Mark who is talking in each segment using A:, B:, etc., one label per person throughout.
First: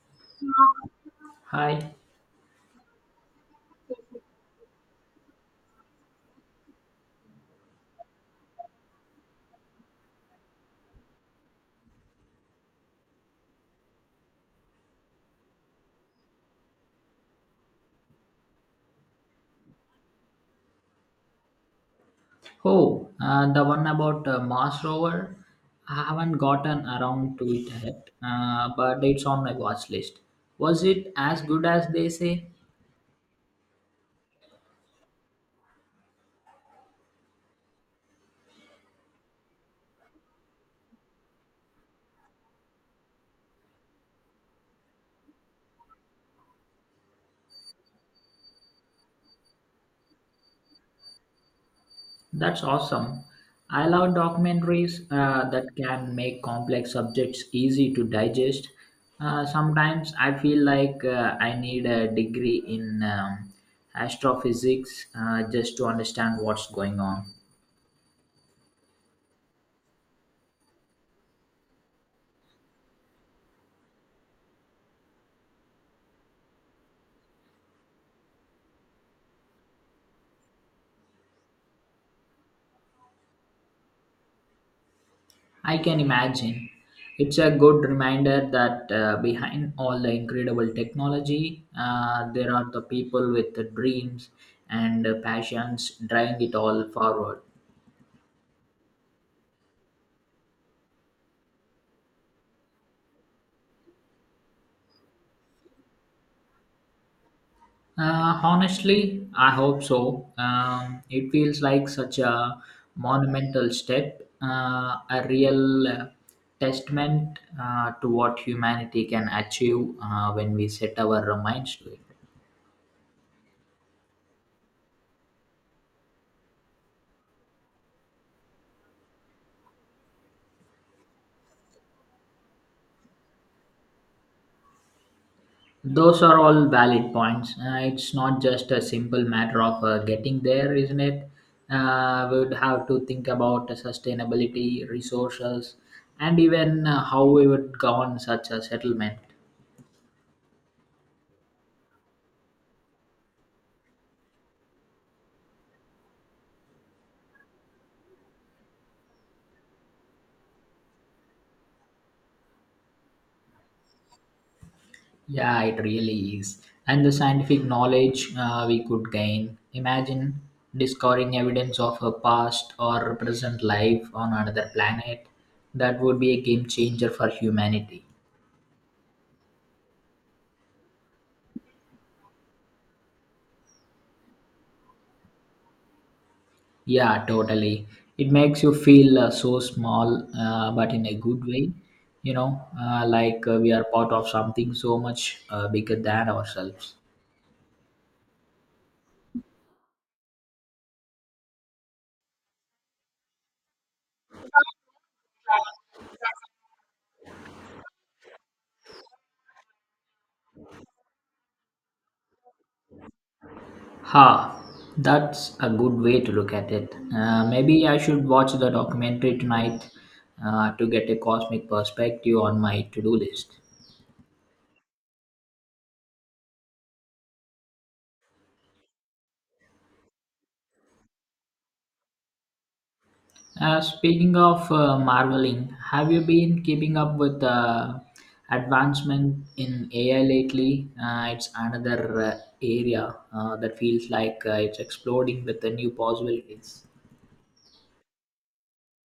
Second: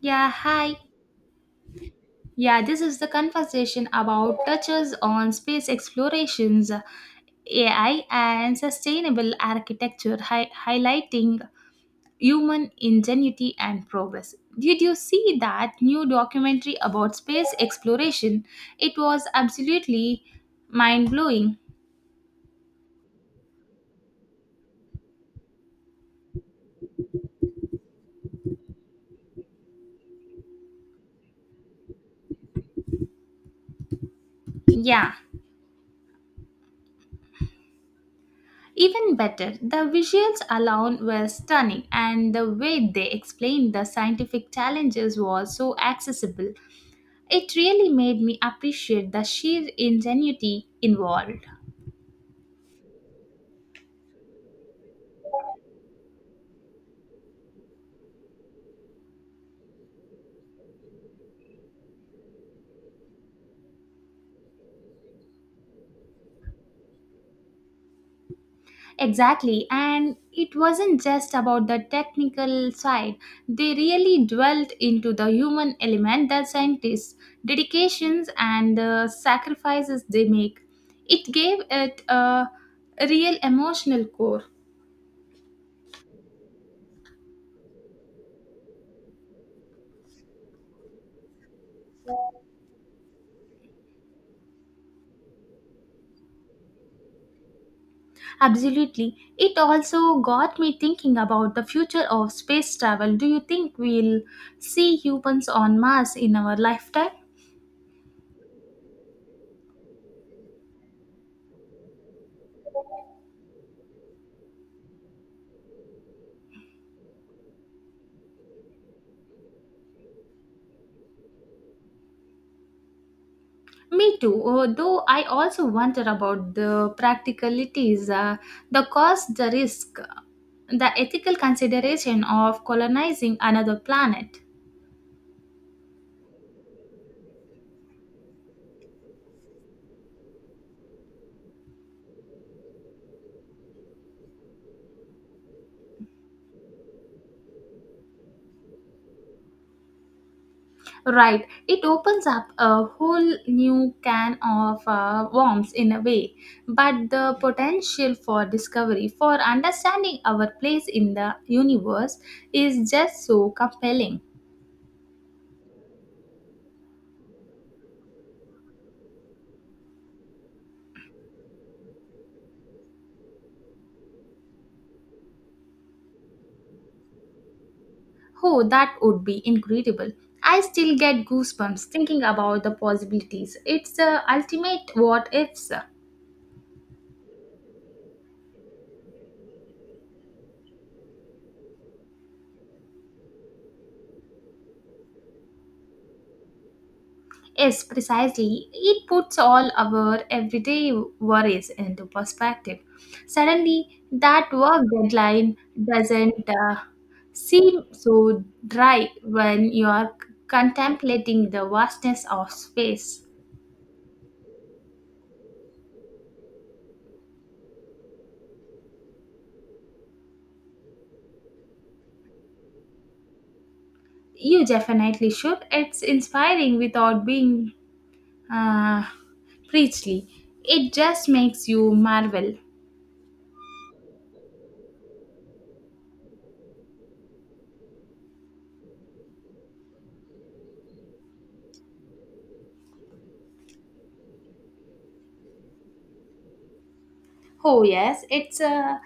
A: Yeah, hi.
B: Hi.
A: Yeah, this is the conversation about touches on space explorations, AI, and sustainable architecture, highlighting human ingenuity and progress. Did you see that new documentary about space exploration? It was absolutely mind blowing.
B: Oh, the one about Mars rover. I haven't gotten around to it yet, but it's on my watch list. Was it as good as they say?
A: Yeah, even better, the visuals alone were stunning, and the way they explained the scientific challenges was so accessible. It really made me appreciate the sheer ingenuity involved.
B: That's awesome. I love documentaries that can make complex subjects easy to digest. Sometimes I feel like I need a degree in astrophysics just to understand what's going on.
A: Exactly, and it wasn't just about the technical side, they really dwelt into the human element the scientists, dedications, and the sacrifices they make. It gave it a real emotional core.
B: I can imagine. It's a good reminder that behind all the incredible technology, there are the people with the dreams and passions driving it all forward.
A: Absolutely. It also got me thinking about the future of space travel. Do you think we'll see humans on Mars in our lifetime?
B: Honestly, I hope so. It feels like such a monumental step, a real testament to what humanity can achieve when we set our minds to it.
A: Me too, though I also wonder about the practicalities, the cost, the risk, the ethical consideration of colonizing another planet.
B: Those are all valid points. It's not just a simple matter of getting there, isn't it? We would have to think about the sustainability, resources, and even how we would govern such a settlement.
A: Right, it opens up a whole new can of worms in a way, but the potential for discovery, for understanding our place in the universe, is just so compelling.
B: Yeah, it really is. And the scientific knowledge we could gain. Imagine discovering evidence of a past or present life on another planet. That would be a game changer for humanity.
A: Oh, that would be incredible. I still get goosebumps thinking about the possibilities. It's the ultimate what ifs.
B: Yeah, totally. It makes you feel so small, but in a good way. Like we are part of something so much bigger than ourselves.
A: Yes, precisely. It puts all our everyday worries into perspective. Suddenly, that work deadline doesn't seem so dry when you are contemplating the vastness of space.
B: Ha, that's a good way to look at it. Maybe I should watch the documentary tonight to get a cosmic perspective on my to do list.
A: You definitely should. It's inspiring without being Uh, Preachly. It just makes you marvel.
B: Speaking of marveling, have you been keeping up with the advancement in AI lately? It's another area that feels like it's exploding with the new possibilities.
A: Oh, yes, it's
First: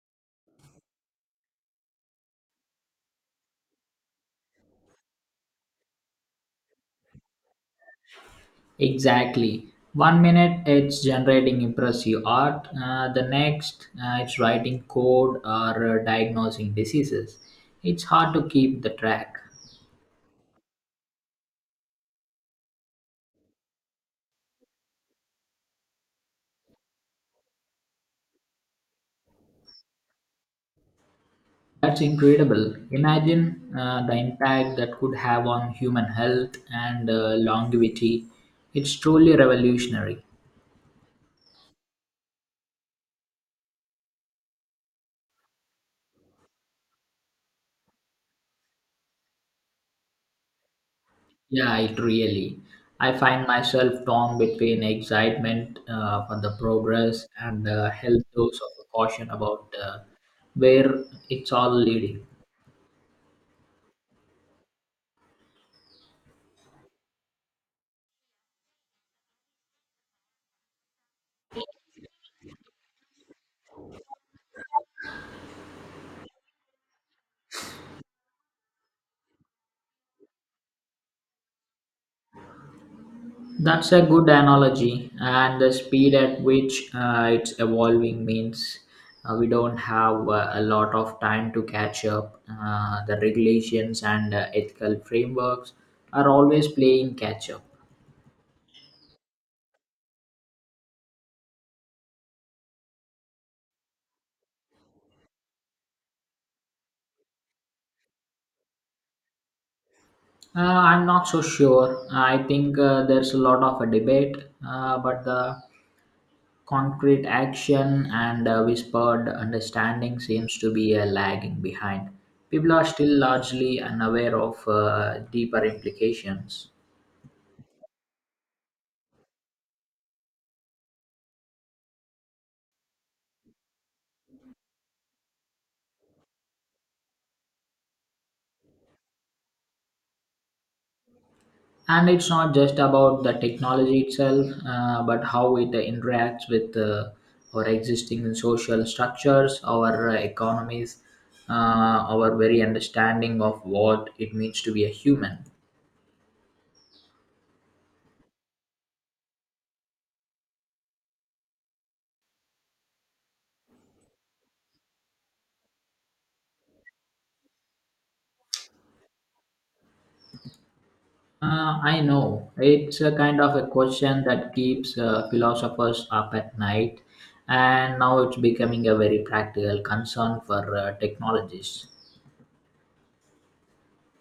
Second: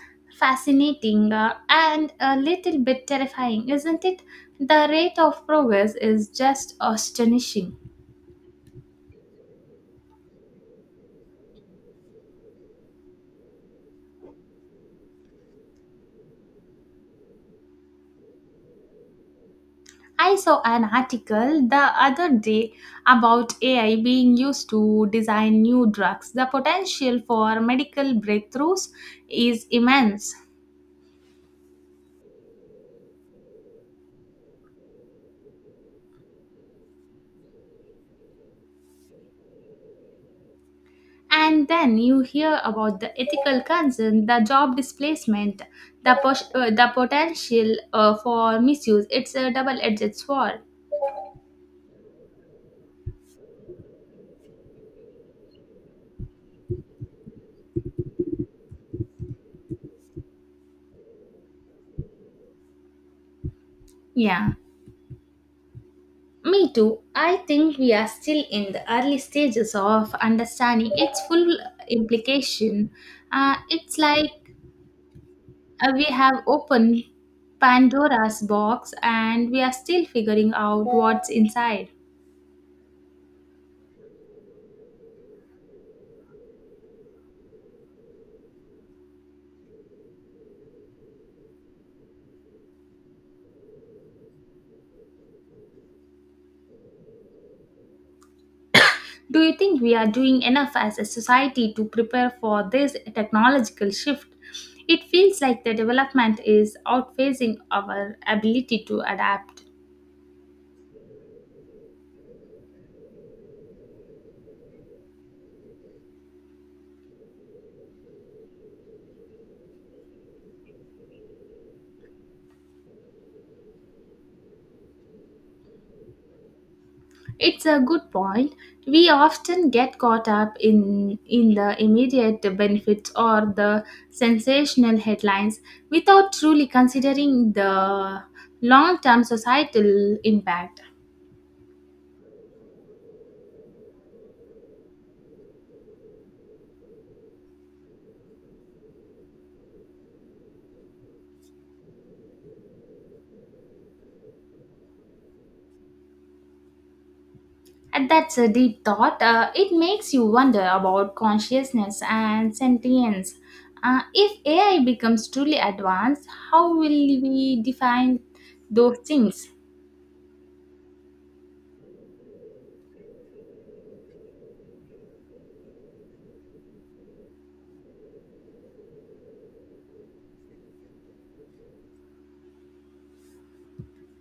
A: fascinating and a little bit terrifying, isn't it? The rate of progress is just astonishing.
B: Exactly. One minute it's generating impressive art, the next it's writing code or diagnosing diseases. It's hard to keep the track.
A: I saw an article the other day about AI being used to design new drugs. The potential for medical breakthroughs is immense.
B: That's incredible. Imagine the impact that could have on human health and longevity. It's truly revolutionary.
A: And then you hear about the ethical concern, the job displacement, the potential for misuse. It's a double edged sword.
B: Yeah, it really. I find myself torn between excitement for the progress and a health dose of caution about where it's all leading.
A: Yeah, me too. I think we are still in the early stages of understanding its full implication. It's like we have opened Pandora's box and we are still figuring out what's inside.
B: That's a good analogy, and the speed at which it's evolving means we don't have a lot of time to catch up. The regulations and ethical frameworks are always playing catch up.
A: Do you think we are doing enough as a society to prepare for this technological shift? It feels like the development is outphasing our ability to adapt.
B: I'm not so sure. I think there's a lot of a debate, but the concrete action and whispered understanding seems to be lagging behind. People are still largely unaware of deeper implications.
A: It's a good point. We often get caught up in the immediate benefits or the sensational headlines without truly considering the long term societal impact.
B: And it's not just about the technology itself but how it interacts with our existing social structures our economies our very understanding of what it means to be a human.
A: And that's a deep thought. It makes you wonder about consciousness and sentience. If AI becomes truly advanced, how will we define those things?
B: I know it's a kind of a question that keeps philosophers up at night, and now it's becoming a very practical concern for technologists.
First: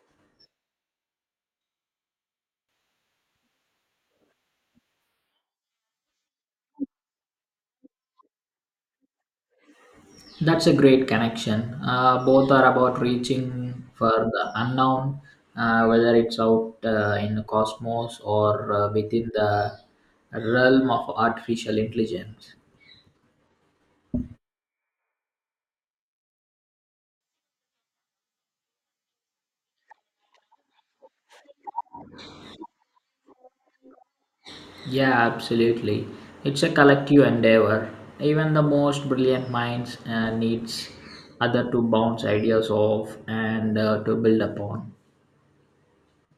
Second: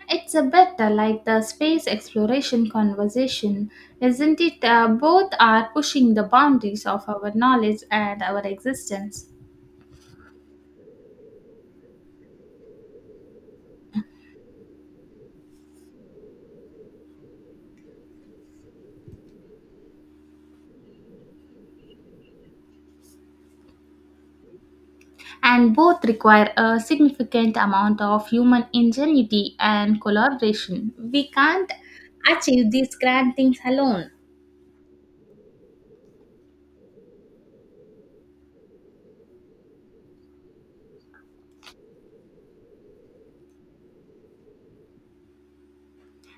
A: It's a bit like the space exploration conversation, isn't it? Both are pushing the boundaries of our knowledge and our existence.
B: That's a great connection. Both are about reaching for the unknown, whether it's out in the cosmos or within the realm of artificial intelligence.
A: And both require a significant amount of human ingenuity and collaboration. We can't achieve these grand things alone.
B: Yeah, absolutely. It's a collective endeavor. Even the most brilliant minds needs other to bounce ideas off and to build upon.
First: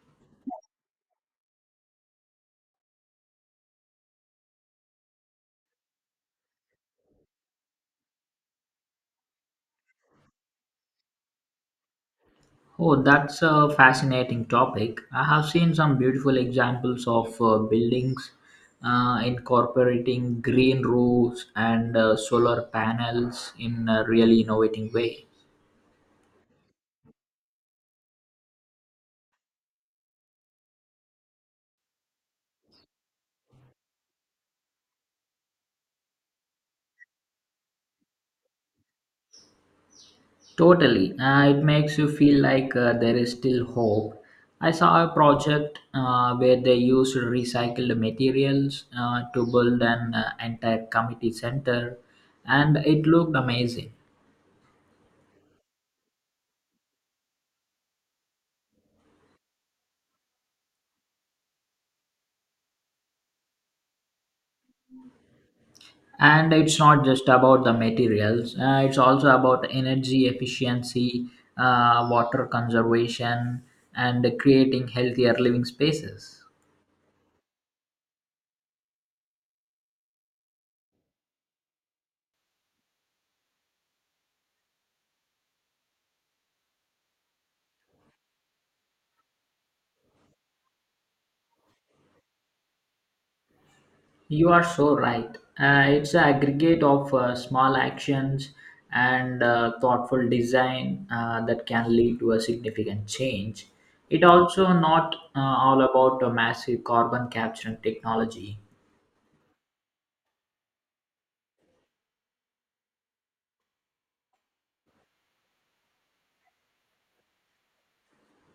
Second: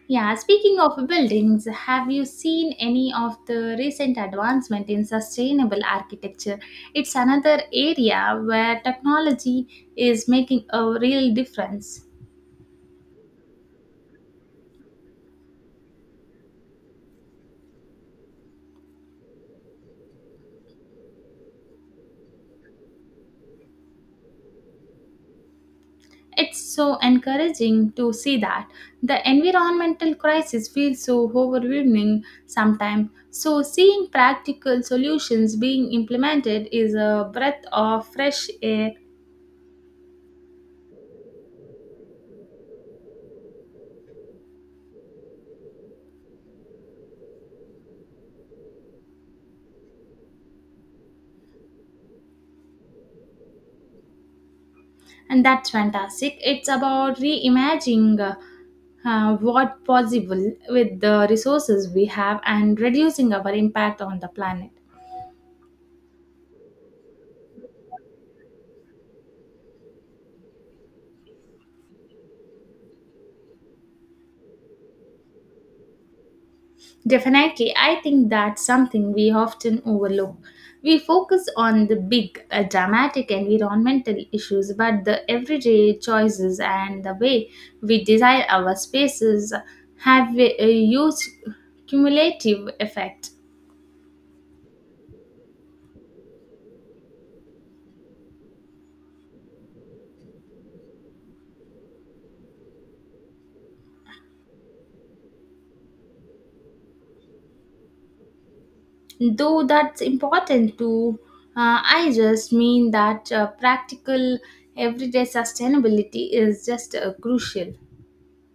A: Yeah, speaking of buildings, have you seen any of the recent advancement in sustainable architecture? It's another area where technology is making a real difference.
B: Oh, that's a fascinating topic. I have seen some beautiful examples of buildings incorporating green roofs and solar panels in a really innovating way.
A: It's so encouraging to see that the environmental crisis feels so overwhelming sometimes. So, seeing practical solutions being implemented is a breath of fresh air,
B: Totally. It makes you feel like there is still hope. I saw a project where they used recycled materials to build an entire community center, and it looked amazing.
A: and that's fantastic. It's about reimagining what possible with the resources we have and reducing our impact on the planet.
B: And it's not just about the materials, it's also about energy efficiency, water conservation, and creating healthier living spaces.
A: Definitely, I think that's something we often overlook. We focus on the big, dramatic environmental issues, but the everyday choices and the way we design our spaces have a huge cumulative effect.
B: You are so right, it's an aggregate of small actions and thoughtful design that can lead to a significant change. It also not all about a massive carbon capture and technology.
A: Though that's important too, I just mean that practical, everyday sustainability is just crucial.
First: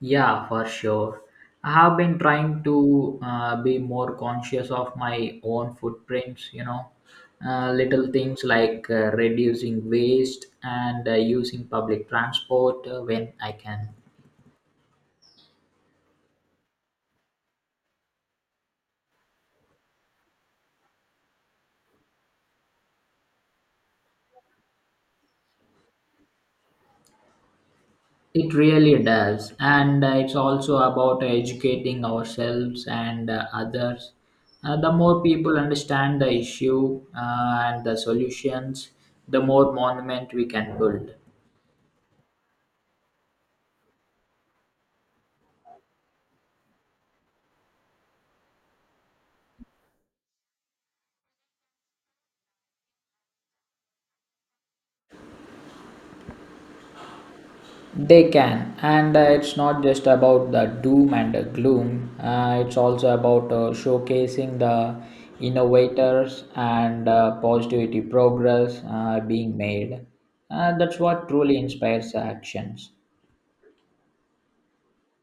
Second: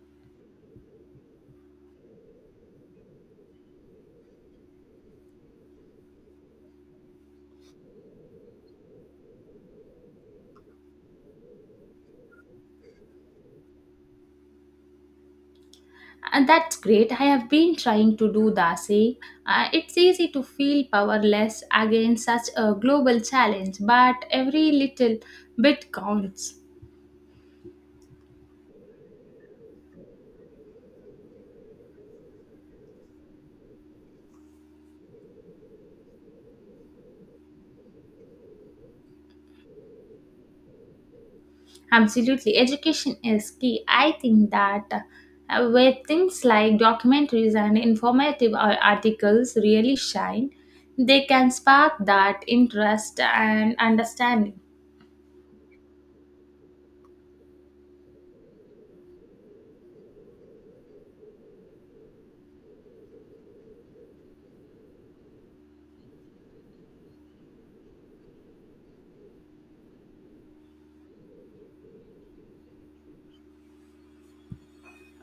B: Yeah, for sure. I have been trying to be more conscious of my own footprints, little things like reducing waste and using public transport when I can.
A: And that's great. I have been trying to do the same. It's easy to feel powerless against such a global challenge, but every little bit counts.
B: It really does. And it's also about educating ourselves and others. The more people understand the issue and the solutions, the more monument we can build.
A: Absolutely. Education is key. I think that where things like documentaries and informative articles really shine, they can spark that interest and understanding.
B: They can, and it's not just about the doom and the gloom. It's also about showcasing the innovators and positivity progress being made. That's what truly inspires actions.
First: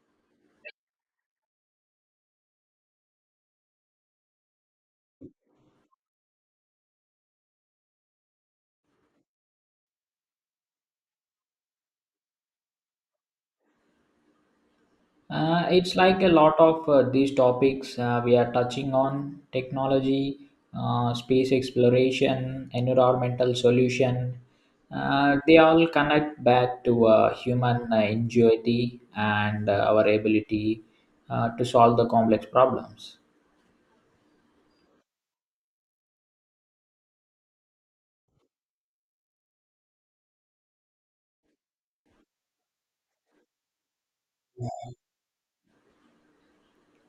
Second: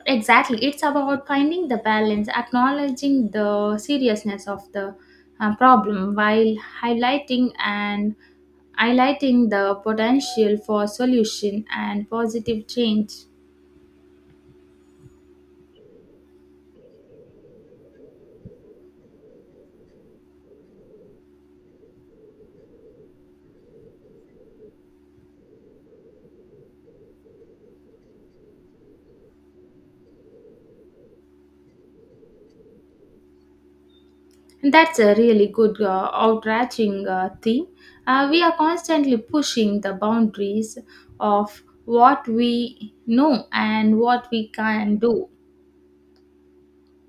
A: Exactly. It's about finding the balance, acknowledging the seriousness of the problem while highlighting and highlighting the potential for solution and positive change.
B: It's like a lot of these topics we are touching on technology, space exploration, environmental solution. They all connect back to human ingenuity and our ability to solve the complex problems.
A: That's a really good outreaching theme. We are constantly pushing the boundaries of what we know and what we can do.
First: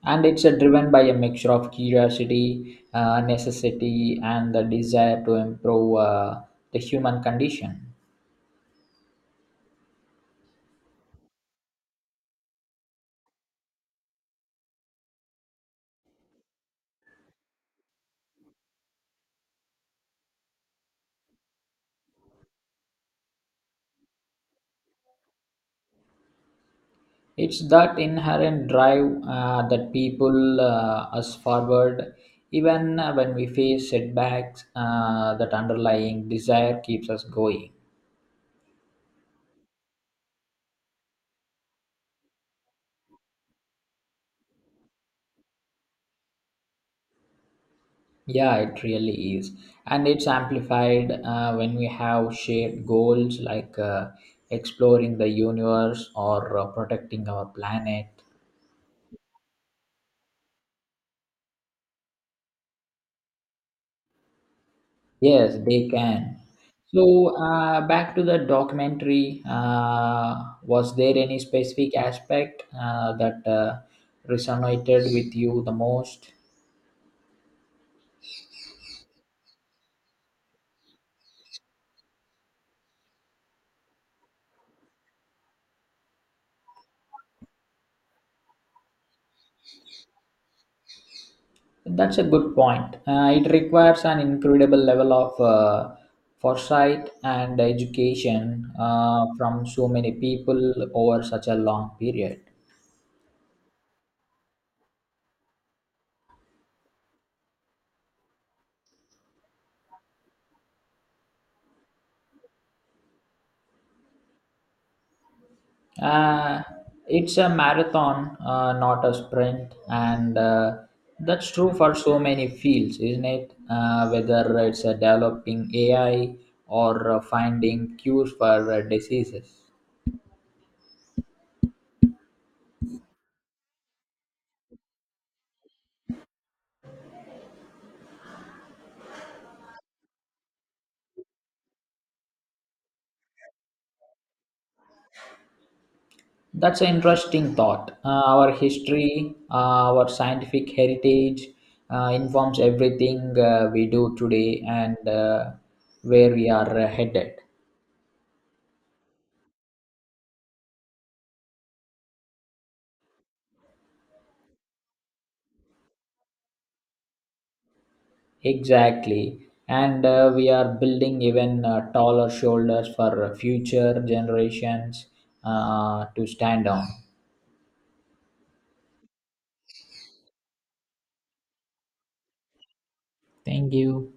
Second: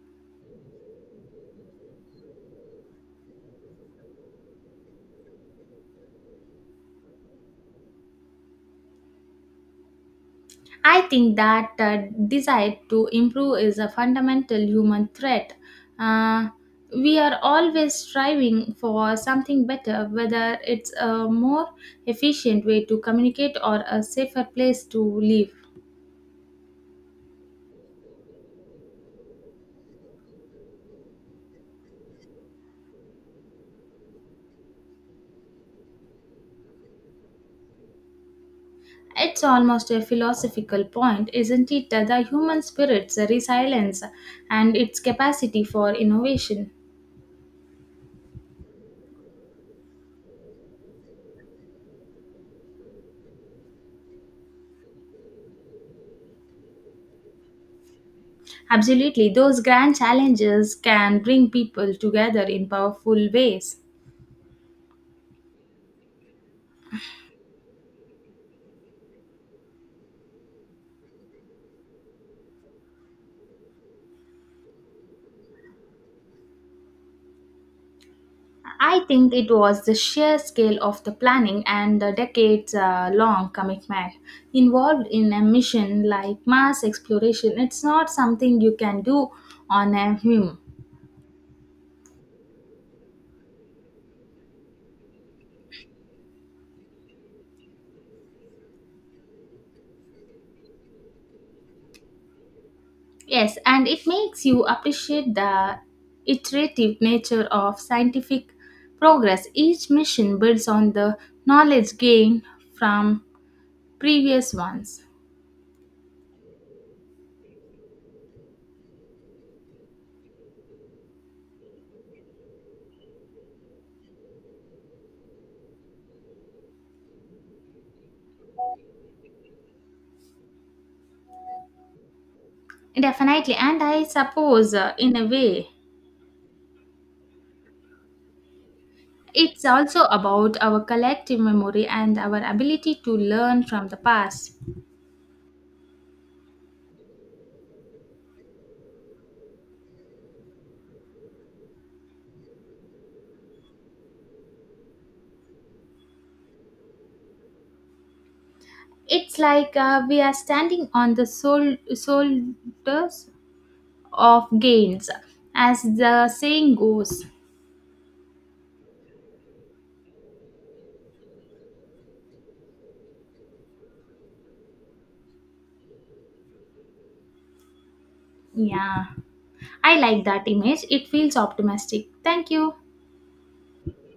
B: And it's driven by a mixture of curiosity, necessity, and the desire to improve the human condition.
A: I think that desire to improve is a fundamental human threat. Uh, we are always striving for something better, whether it's a more efficient way to communicate or a safer place to live.
B: It's that inherent drive that people us forward, even when we face setbacks. That underlying desire keeps us going.
A: It's almost a philosophical point, isn't it? The human spirit's resilience and its capacity for innovation.
B: Yeah, it really is, and it's amplified when we have shared goals like exploring the universe or protecting our planet.
A: Absolutely, those grand challenges can bring people together in powerful ways.
B: Yes, they can. So, back to the documentary, was there any specific aspect that resonated with you the most?
A: I think it was the sheer scale of the planning and the decades long commitment involved in a mission like Mars exploration. It's not something you can do on a whim.
B: That's a good point. It requires an incredible level of foresight and education from so many people over such a long period.
A: Yes, and it makes you appreciate the iterative nature of scientific progress. Each mission builds on the knowledge gained from previous ones.
B: Uh, it's a marathon, not a sprint, and that's true for so many fields, isn't it? Whether it's developing AI or finding cures for diseases.
A: Definitely, and I suppose in a way, it's also about our collective memory and our ability to learn from the past.
B: That's an interesting thought. Our history, our scientific heritage informs everything we do today and where we are headed.
A: It's like we are standing on the shoulders of gains, as the saying goes.
B: Exactly. And we are building even taller shoulders for future generations to stand on.
A: Yeah, I like that image. It feels optimistic. Thank you.
B: Thank you.